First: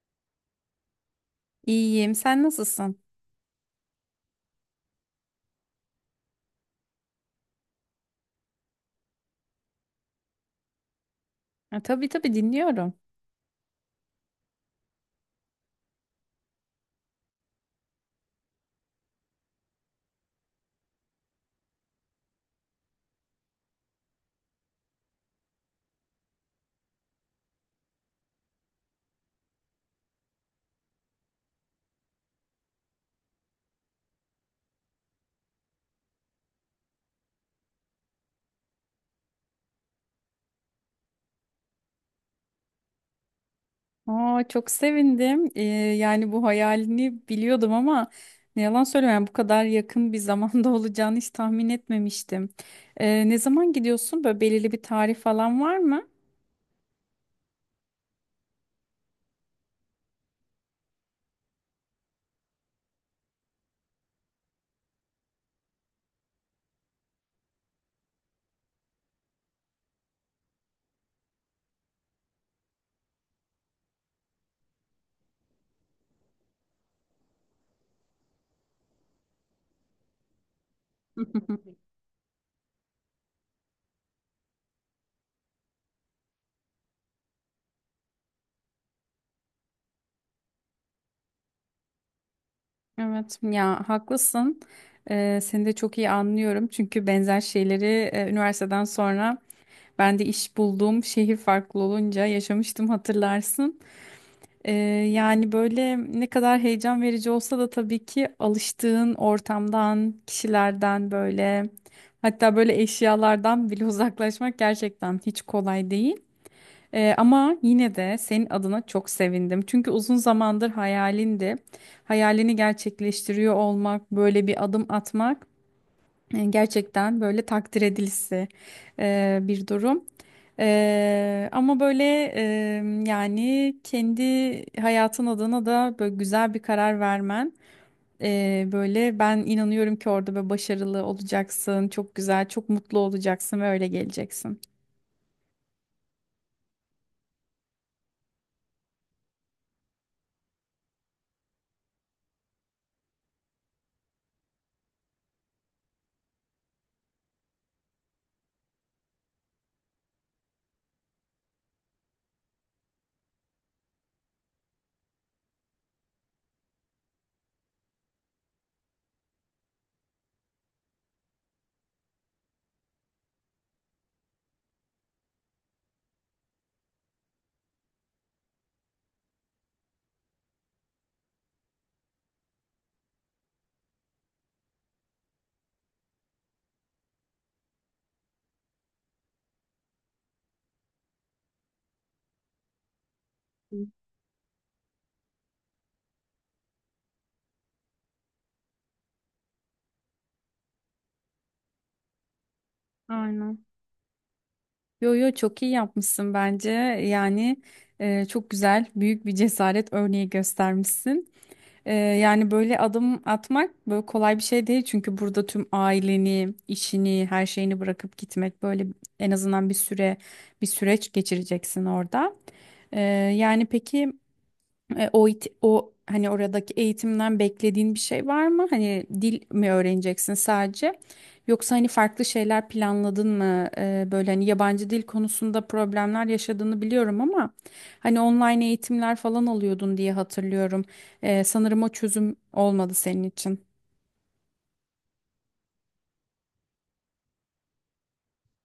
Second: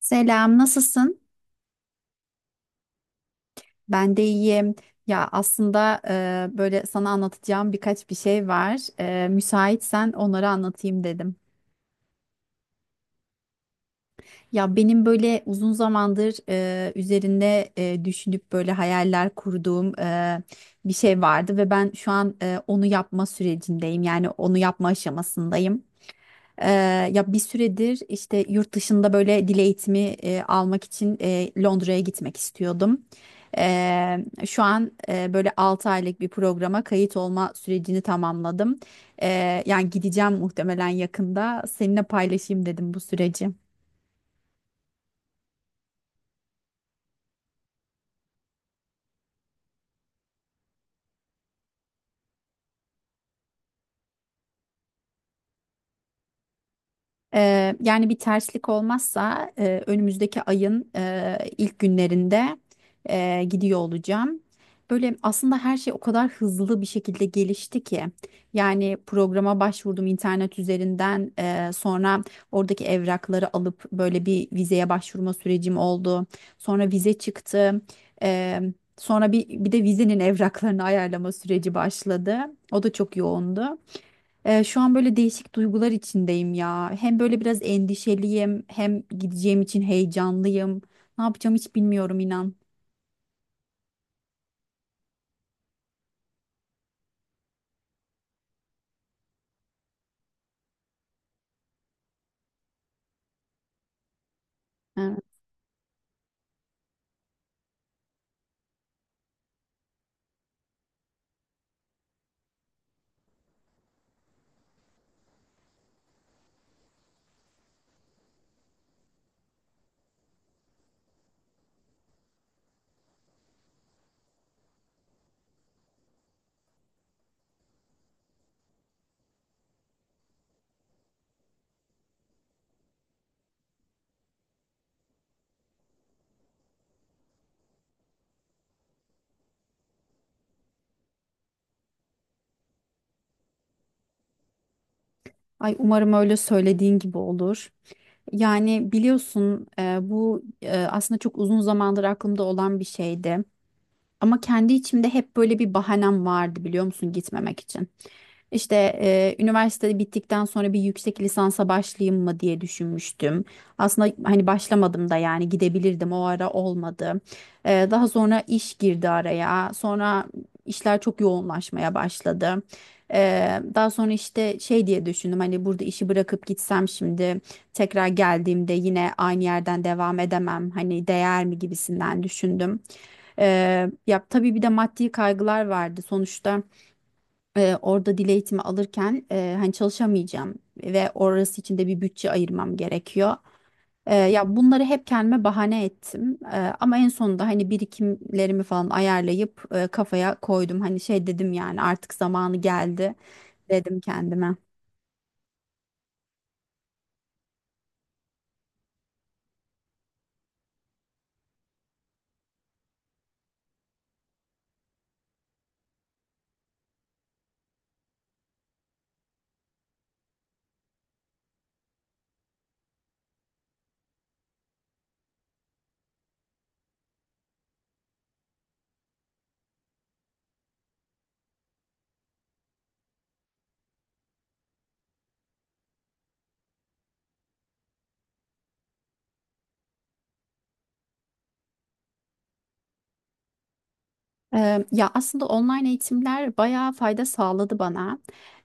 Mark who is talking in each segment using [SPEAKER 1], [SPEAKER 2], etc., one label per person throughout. [SPEAKER 1] Selam, nasılsın?
[SPEAKER 2] İyiyim. Sen nasılsın?
[SPEAKER 1] Ben de iyiyim. Ya aslında böyle sana anlatacağım birkaç bir şey var. Müsaitsen onları anlatayım dedim.
[SPEAKER 2] Ha, tabii tabii dinliyorum.
[SPEAKER 1] Ya benim böyle uzun zamandır üzerinde düşünüp böyle hayaller kurduğum bir şey vardı ve ben şu an onu yapma sürecindeyim. Yani onu yapma aşamasındayım. Ee, Ya bir süredir işte yurt dışında böyle dil eğitimi almak için Londra'ya gitmek istiyordum. Ee, Şu an böyle 6 aylık bir programa kayıt olma sürecini tamamladım. Yani gideceğim muhtemelen yakında. Seninle paylaşayım dedim bu süreci.
[SPEAKER 2] Aa, çok sevindim. Yani bu hayalini biliyordum ama ne yalan söyleyeyim, yani bu kadar yakın bir zamanda olacağını hiç tahmin etmemiştim. Ne zaman gidiyorsun? Böyle belirli bir tarih falan var mı?
[SPEAKER 1] Yani bir terslik olmazsa önümüzdeki ayın ilk günlerinde gidiyor olacağım. Böyle aslında her şey o kadar hızlı bir şekilde gelişti ki. Yani programa başvurdum internet üzerinden sonra oradaki evrakları alıp böyle bir vizeye başvurma sürecim oldu. Sonra vize çıktı. Eee, Sonra bir de vizenin evraklarını ayarlama süreci başladı. O da çok yoğundu. Şu an böyle değişik duygular içindeyim ya. Hem böyle biraz endişeliyim, hem gideceğim için heyecanlıyım. Ne yapacağım hiç bilmiyorum inan.
[SPEAKER 2] Evet ya, haklısın. Seni de çok iyi anlıyorum. Çünkü benzer şeyleri üniversiteden sonra ben de iş bulduğum şehir farklı olunca yaşamıştım, hatırlarsın. Ee,
[SPEAKER 1] Ee,
[SPEAKER 2] Yani böyle ne kadar heyecan verici olsa da tabii ki alıştığın ortamdan, kişilerden böyle, hatta böyle eşyalardan bile uzaklaşmak gerçekten hiç kolay değil. Ama yine de senin adına çok sevindim. Çünkü uzun zamandır hayalindi. Hayalini gerçekleştiriyor olmak, böyle bir adım atmak gerçekten böyle takdir edilisi bir durum. Ama böyle e, yani kendi hayatın adına da böyle güzel bir karar vermen, böyle ben inanıyorum ki orada böyle başarılı olacaksın, çok güzel, çok mutlu olacaksın ve öyle geleceksin.
[SPEAKER 1] Ay umarım öyle söylediğin gibi olur. Yani biliyorsun bu aslında çok uzun zamandır aklımda olan bir şeydi. Ama kendi içimde hep böyle bir bahanem vardı biliyor musun gitmemek için. İşte üniversite bittikten sonra bir yüksek lisansa başlayayım mı diye düşünmüştüm. Aslında hani başlamadım da yani gidebilirdim o ara olmadı. Daha sonra iş girdi araya. Sonra işler çok yoğunlaşmaya başladı. Daha sonra işte şey diye düşündüm hani burada işi bırakıp gitsem şimdi tekrar geldiğimde yine aynı yerden devam edemem. Hani değer mi gibisinden düşündüm. Ya tabii bir de maddi kaygılar vardı. Sonuçta orada dil eğitimi alırken hani çalışamayacağım ve orası için de bir bütçe ayırmam gerekiyor. Ya bunları hep kendime bahane ettim. Ama en sonunda hani birikimlerimi falan ayarlayıp kafaya koydum. Hani şey dedim yani artık zamanı geldi
[SPEAKER 2] Aynen.
[SPEAKER 1] dedim kendime.
[SPEAKER 2] Yo yo, çok iyi yapmışsın bence. Yani çok güzel, büyük bir cesaret örneği göstermişsin. Yani böyle adım atmak böyle kolay bir şey değil, çünkü burada tüm aileni, işini, her şeyini bırakıp gitmek böyle en azından bir süre, bir süreç geçireceksin orada. Ee, Yani peki. E, o, hani oradaki eğitimden beklediğin bir şey var mı? Hani dil mi öğreneceksin sadece? Yoksa hani farklı şeyler planladın mı? Böyle hani yabancı dil konusunda problemler yaşadığını biliyorum ama hani online eğitimler falan alıyordun diye hatırlıyorum. Sanırım o çözüm olmadı senin için.
[SPEAKER 1] Ya aslında online eğitimler bayağı fayda sağladı bana.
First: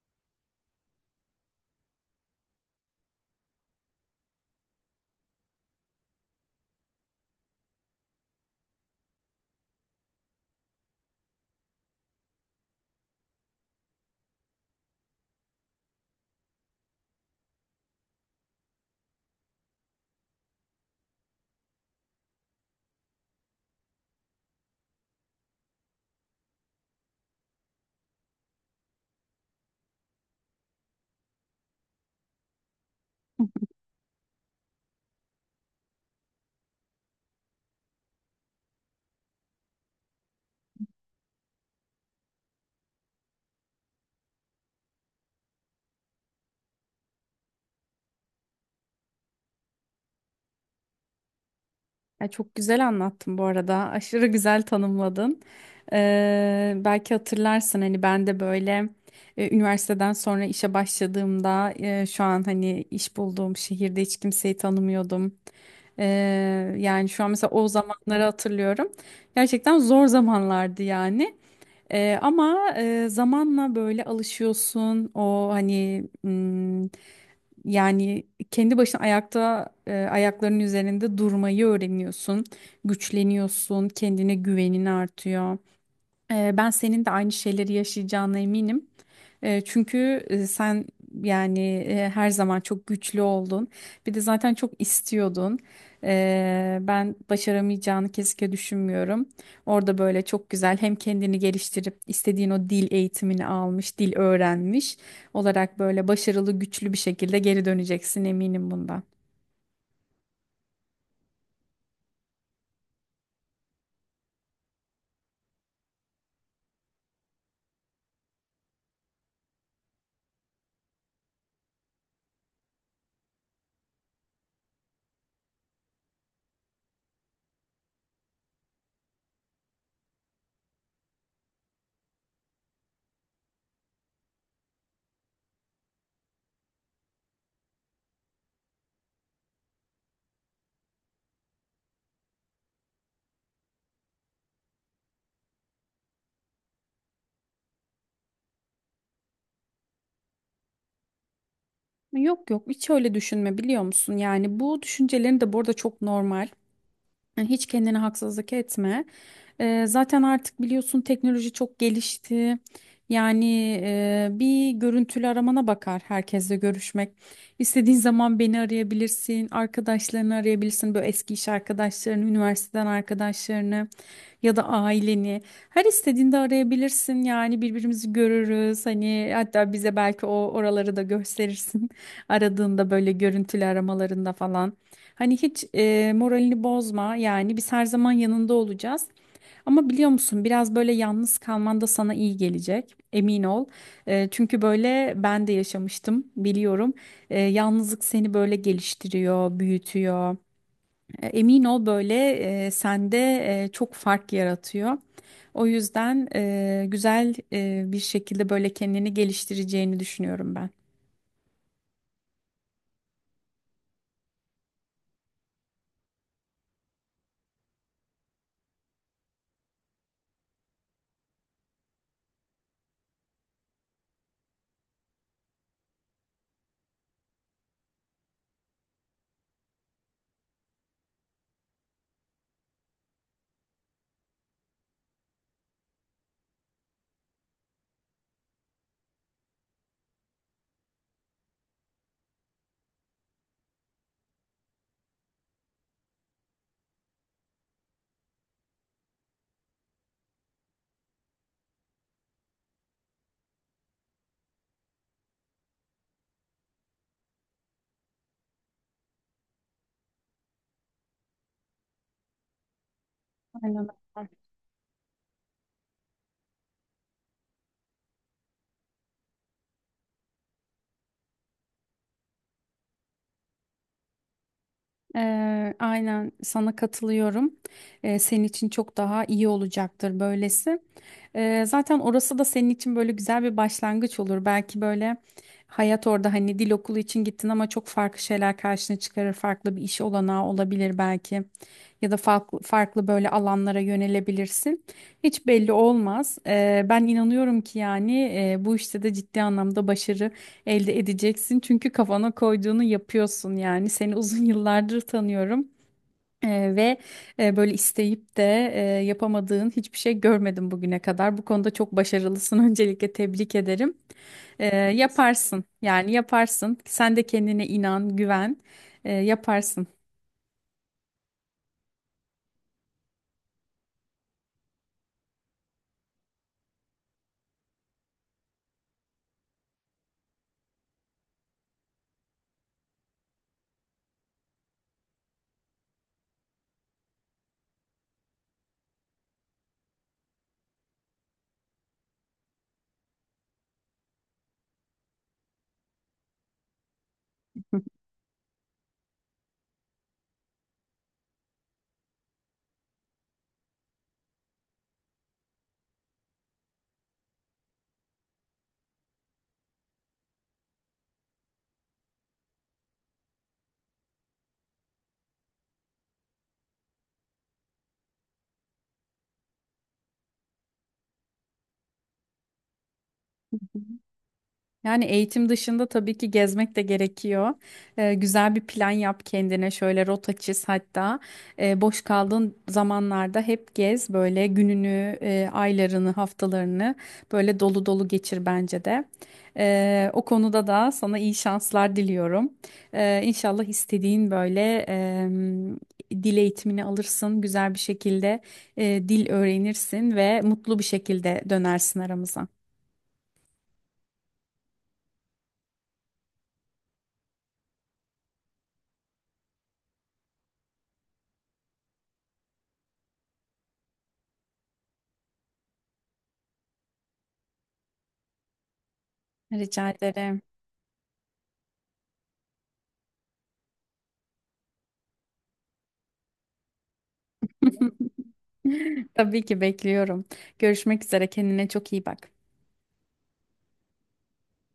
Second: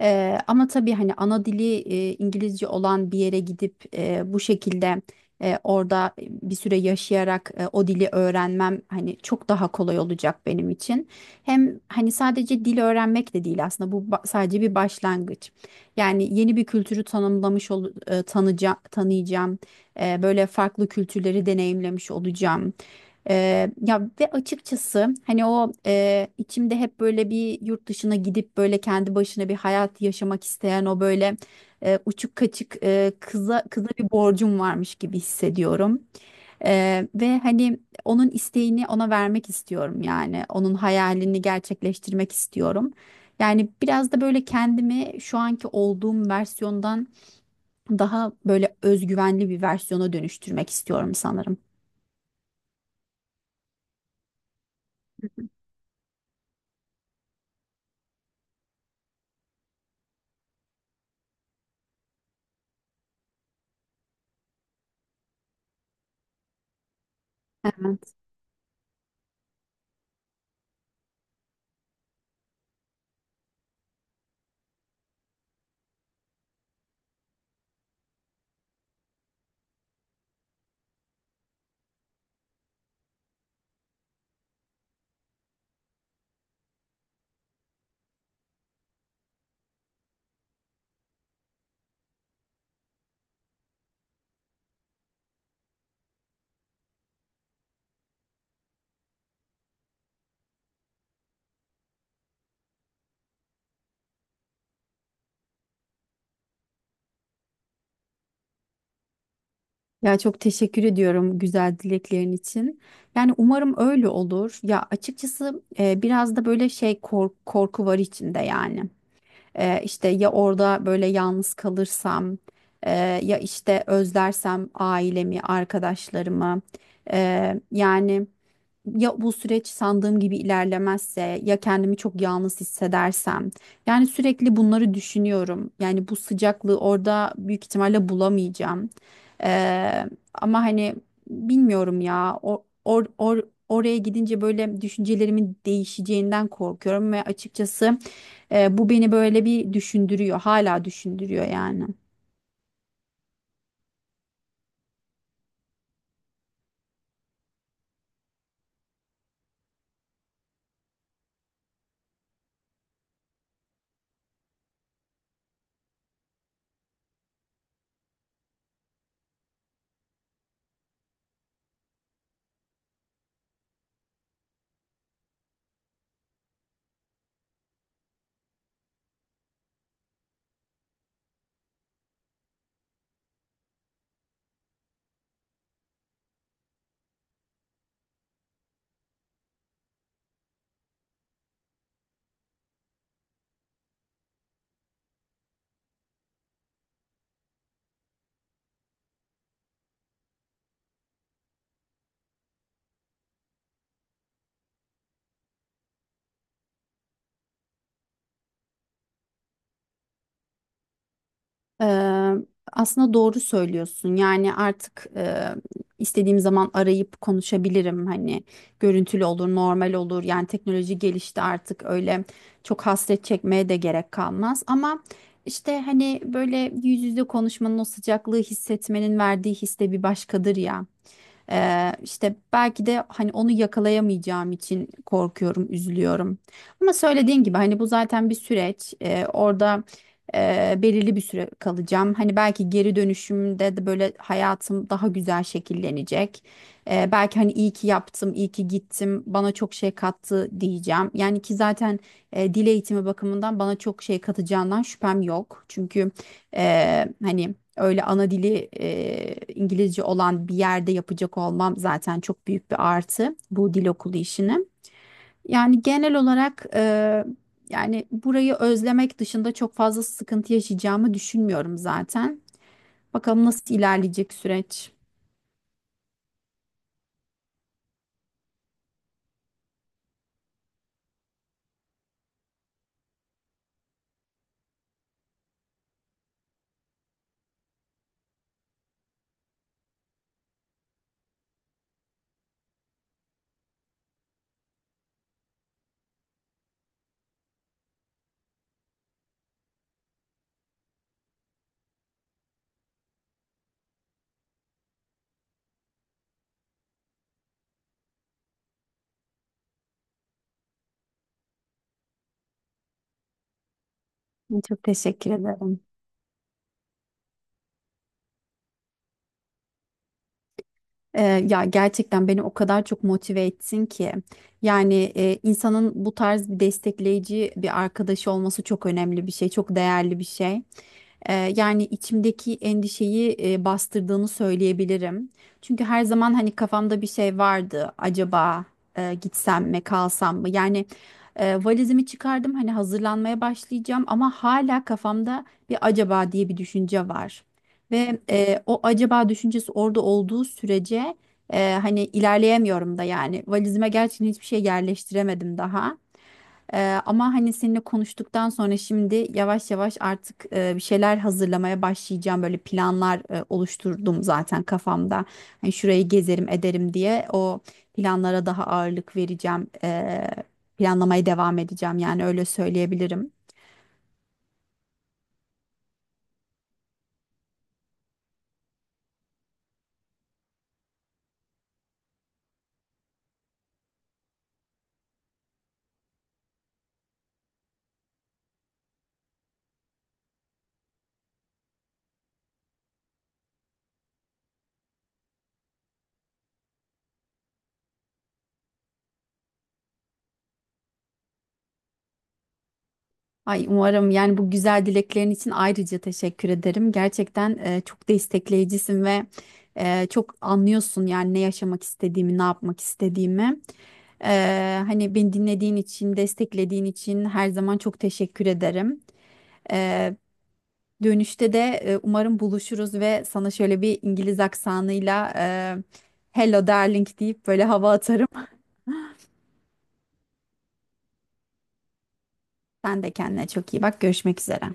[SPEAKER 1] Ama tabii hani ana dili İngilizce olan bir yere gidip bu şekilde orada bir süre yaşayarak o dili öğrenmem hani çok daha kolay olacak benim için. Hem hani sadece dil öğrenmek de değil aslında sadece bir başlangıç. Yani yeni bir kültürü tanımlamış ol, tanıyacağım. Böyle farklı kültürleri deneyimlemiş olacağım. Ya ve açıkçası hani o içimde hep böyle bir yurt dışına gidip böyle kendi başına bir hayat yaşamak isteyen o böyle uçuk kaçık kıza bir borcum varmış gibi hissediyorum. Ve hani onun isteğini ona vermek istiyorum yani onun hayalini gerçekleştirmek istiyorum. Yani biraz da böyle kendimi şu anki olduğum versiyondan daha böyle özgüvenli bir versiyona dönüştürmek istiyorum sanırım.
[SPEAKER 2] Ya çok güzel anlattın bu arada. Aşırı güzel tanımladın. Belki hatırlarsın, hani ben de böyle üniversiteden sonra işe başladığımda, şu an hani iş bulduğum şehirde hiç kimseyi tanımıyordum. Yani şu an mesela o
[SPEAKER 1] Evet.
[SPEAKER 2] zamanları hatırlıyorum. Gerçekten zor zamanlardı yani. Ama zamanla böyle alışıyorsun. O hani, yani kendi başına ayakta, ayaklarının üzerinde durmayı öğreniyorsun, güçleniyorsun, kendine güvenin artıyor. Ben senin de aynı şeyleri yaşayacağına eminim. Çünkü sen, yani her zaman çok güçlü oldun. Bir de zaten çok istiyordun. Ben başaramayacağını kesinlikle düşünmüyorum. Orada böyle çok güzel hem kendini geliştirip istediğin o dil eğitimini almış, dil öğrenmiş olarak böyle başarılı, güçlü bir şekilde geri döneceksin, eminim bundan.
[SPEAKER 1] Ya çok teşekkür ediyorum güzel dileklerin için. Yani umarım öyle olur. Ya açıkçası biraz da böyle korku var içinde yani. İşte ya orada böyle yalnız kalırsam, e, ya işte özlersem ailemi, arkadaşlarımı. Yani ya bu süreç sandığım gibi ilerlemezse ya kendimi çok yalnız hissedersem yani sürekli bunları düşünüyorum yani bu sıcaklığı orada büyük ihtimalle bulamayacağım. Ee, Ama hani bilmiyorum oraya gidince böyle düşüncelerimin değişeceğinden korkuyorum ve açıkçası bu beni böyle bir düşündürüyor hala düşündürüyor yani.
[SPEAKER 2] Yok yok, hiç öyle düşünme, biliyor musun? Yani bu düşüncelerin de bu arada çok normal. Yani hiç kendine haksızlık etme. Zaten artık biliyorsun, teknoloji çok gelişti. Yani bir görüntülü aramana bakar herkesle görüşmek. İstediğin zaman beni arayabilirsin, arkadaşlarını arayabilirsin. Böyle eski iş arkadaşlarını, üniversiteden arkadaşlarını ya da aileni. Her istediğinde arayabilirsin. Yani birbirimizi görürüz. Hani hatta bize belki o oraları da gösterirsin. Aradığında böyle görüntülü aramalarında falan. Hani hiç moralini bozma, yani biz her zaman yanında olacağız. Ama biliyor musun, biraz böyle yalnız kalman da sana iyi gelecek, emin ol. Çünkü böyle ben de yaşamıştım, biliyorum. Yalnızlık seni böyle geliştiriyor, büyütüyor. Emin ol, böyle sende çok fark yaratıyor. O yüzden güzel bir şekilde böyle kendini geliştireceğini düşünüyorum ben.
[SPEAKER 1] Eee, Aslında doğru söylüyorsun. Yani artık istediğim zaman arayıp konuşabilirim. Hani görüntülü olur, normal olur. Yani teknoloji gelişti artık öyle çok hasret çekmeye de gerek kalmaz. Ama işte hani böyle yüz yüze konuşmanın o sıcaklığı hissetmenin verdiği his de bir başkadır ya. İşte belki de hani onu yakalayamayacağım için korkuyorum, üzülüyorum. Ama söylediğin gibi hani bu zaten bir süreç. Orada belirli bir süre kalacağım. Hani belki geri dönüşümde de böyle hayatım daha güzel şekillenecek. Belki hani iyi ki yaptım, iyi ki gittim, bana çok şey kattı diyeceğim. Yani ki zaten dil eğitimi bakımından bana çok şey katacağından şüphem yok. Çünkü e, hani öyle ana dili İngilizce olan bir yerde yapacak olmam zaten çok büyük bir artı bu dil
[SPEAKER 2] Aynen.
[SPEAKER 1] okulu işini. Yani genel olarak yani burayı özlemek dışında çok fazla sıkıntı yaşayacağımı düşünmüyorum zaten. Bakalım nasıl ilerleyecek süreç.
[SPEAKER 2] Aynen sana katılıyorum. Senin için çok daha iyi olacaktır böylesi. Zaten orası da senin için böyle güzel bir başlangıç olur. Belki böyle hayat orada, hani dil okulu için gittin ama çok farklı şeyler karşına çıkarır. Farklı bir iş olanağı olabilir belki. Ya da farklı, farklı böyle alanlara yönelebilirsin. Hiç belli olmaz. Ben inanıyorum ki, yani bu işte de ciddi anlamda başarı elde edeceksin. Çünkü kafana koyduğunu yapıyorsun yani. Seni uzun yıllardır tanıyorum. Ve böyle isteyip de yapamadığın hiçbir şey görmedim bugüne kadar. Bu konuda çok başarılısın. Öncelikle tebrik ederim.
[SPEAKER 1] Çok teşekkür
[SPEAKER 2] Yaparsın,
[SPEAKER 1] ederim.
[SPEAKER 2] yani yaparsın. Sen de kendine inan, güven. Yaparsın.
[SPEAKER 1] Ya gerçekten beni o kadar çok motive etsin ki. Yani insanın bu tarz bir destekleyici bir arkadaşı olması çok önemli bir şey, çok değerli bir şey. Yani içimdeki endişeyi bastırdığını söyleyebilirim. Çünkü her zaman hani kafamda bir şey vardı. Acaba gitsem mi, kalsam mı? Yani valizimi çıkardım hani hazırlanmaya başlayacağım ama hala kafamda bir acaba diye bir düşünce var. Ve o acaba düşüncesi orada olduğu sürece hani ilerleyemiyorum da yani valizime gerçekten hiçbir şey yerleştiremedim daha. Ama hani seninle konuştuktan sonra şimdi yavaş yavaş artık bir şeyler hazırlamaya başlayacağım. Böyle planlar oluşturdum zaten kafamda. Hani şurayı gezerim ederim diye o planlara daha ağırlık vereceğim. Planlamaya devam edeceğim yani öyle söyleyebilirim.
[SPEAKER 2] Yani eğitim dışında tabii ki gezmek de gerekiyor. Güzel bir plan yap kendine, şöyle rota çiz hatta. Boş kaldığın zamanlarda hep gez, böyle gününü, aylarını, haftalarını böyle dolu dolu geçir bence de. O konuda da sana iyi şanslar diliyorum. İnşallah istediğin böyle dil eğitimini alırsın, güzel bir şekilde dil öğrenirsin ve mutlu bir şekilde dönersin aramıza.
[SPEAKER 1] Ay umarım yani bu güzel dileklerin için ayrıca teşekkür ederim. Gerçekten çok destekleyicisin ve çok anlıyorsun yani ne yaşamak istediğimi, ne yapmak istediğimi. Hani beni dinlediğin için, desteklediğin için her zaman çok teşekkür ederim.
[SPEAKER 2] Rica
[SPEAKER 1] E,
[SPEAKER 2] ederim.
[SPEAKER 1] Dönüşte de umarım buluşuruz ve sana şöyle bir İngiliz aksanıyla "Hello darling" deyip böyle hava atarım.
[SPEAKER 2] Tabii ki bekliyorum. Görüşmek üzere. Kendine çok iyi bak.
[SPEAKER 1] Sen de kendine çok iyi bak. Görüşmek üzere.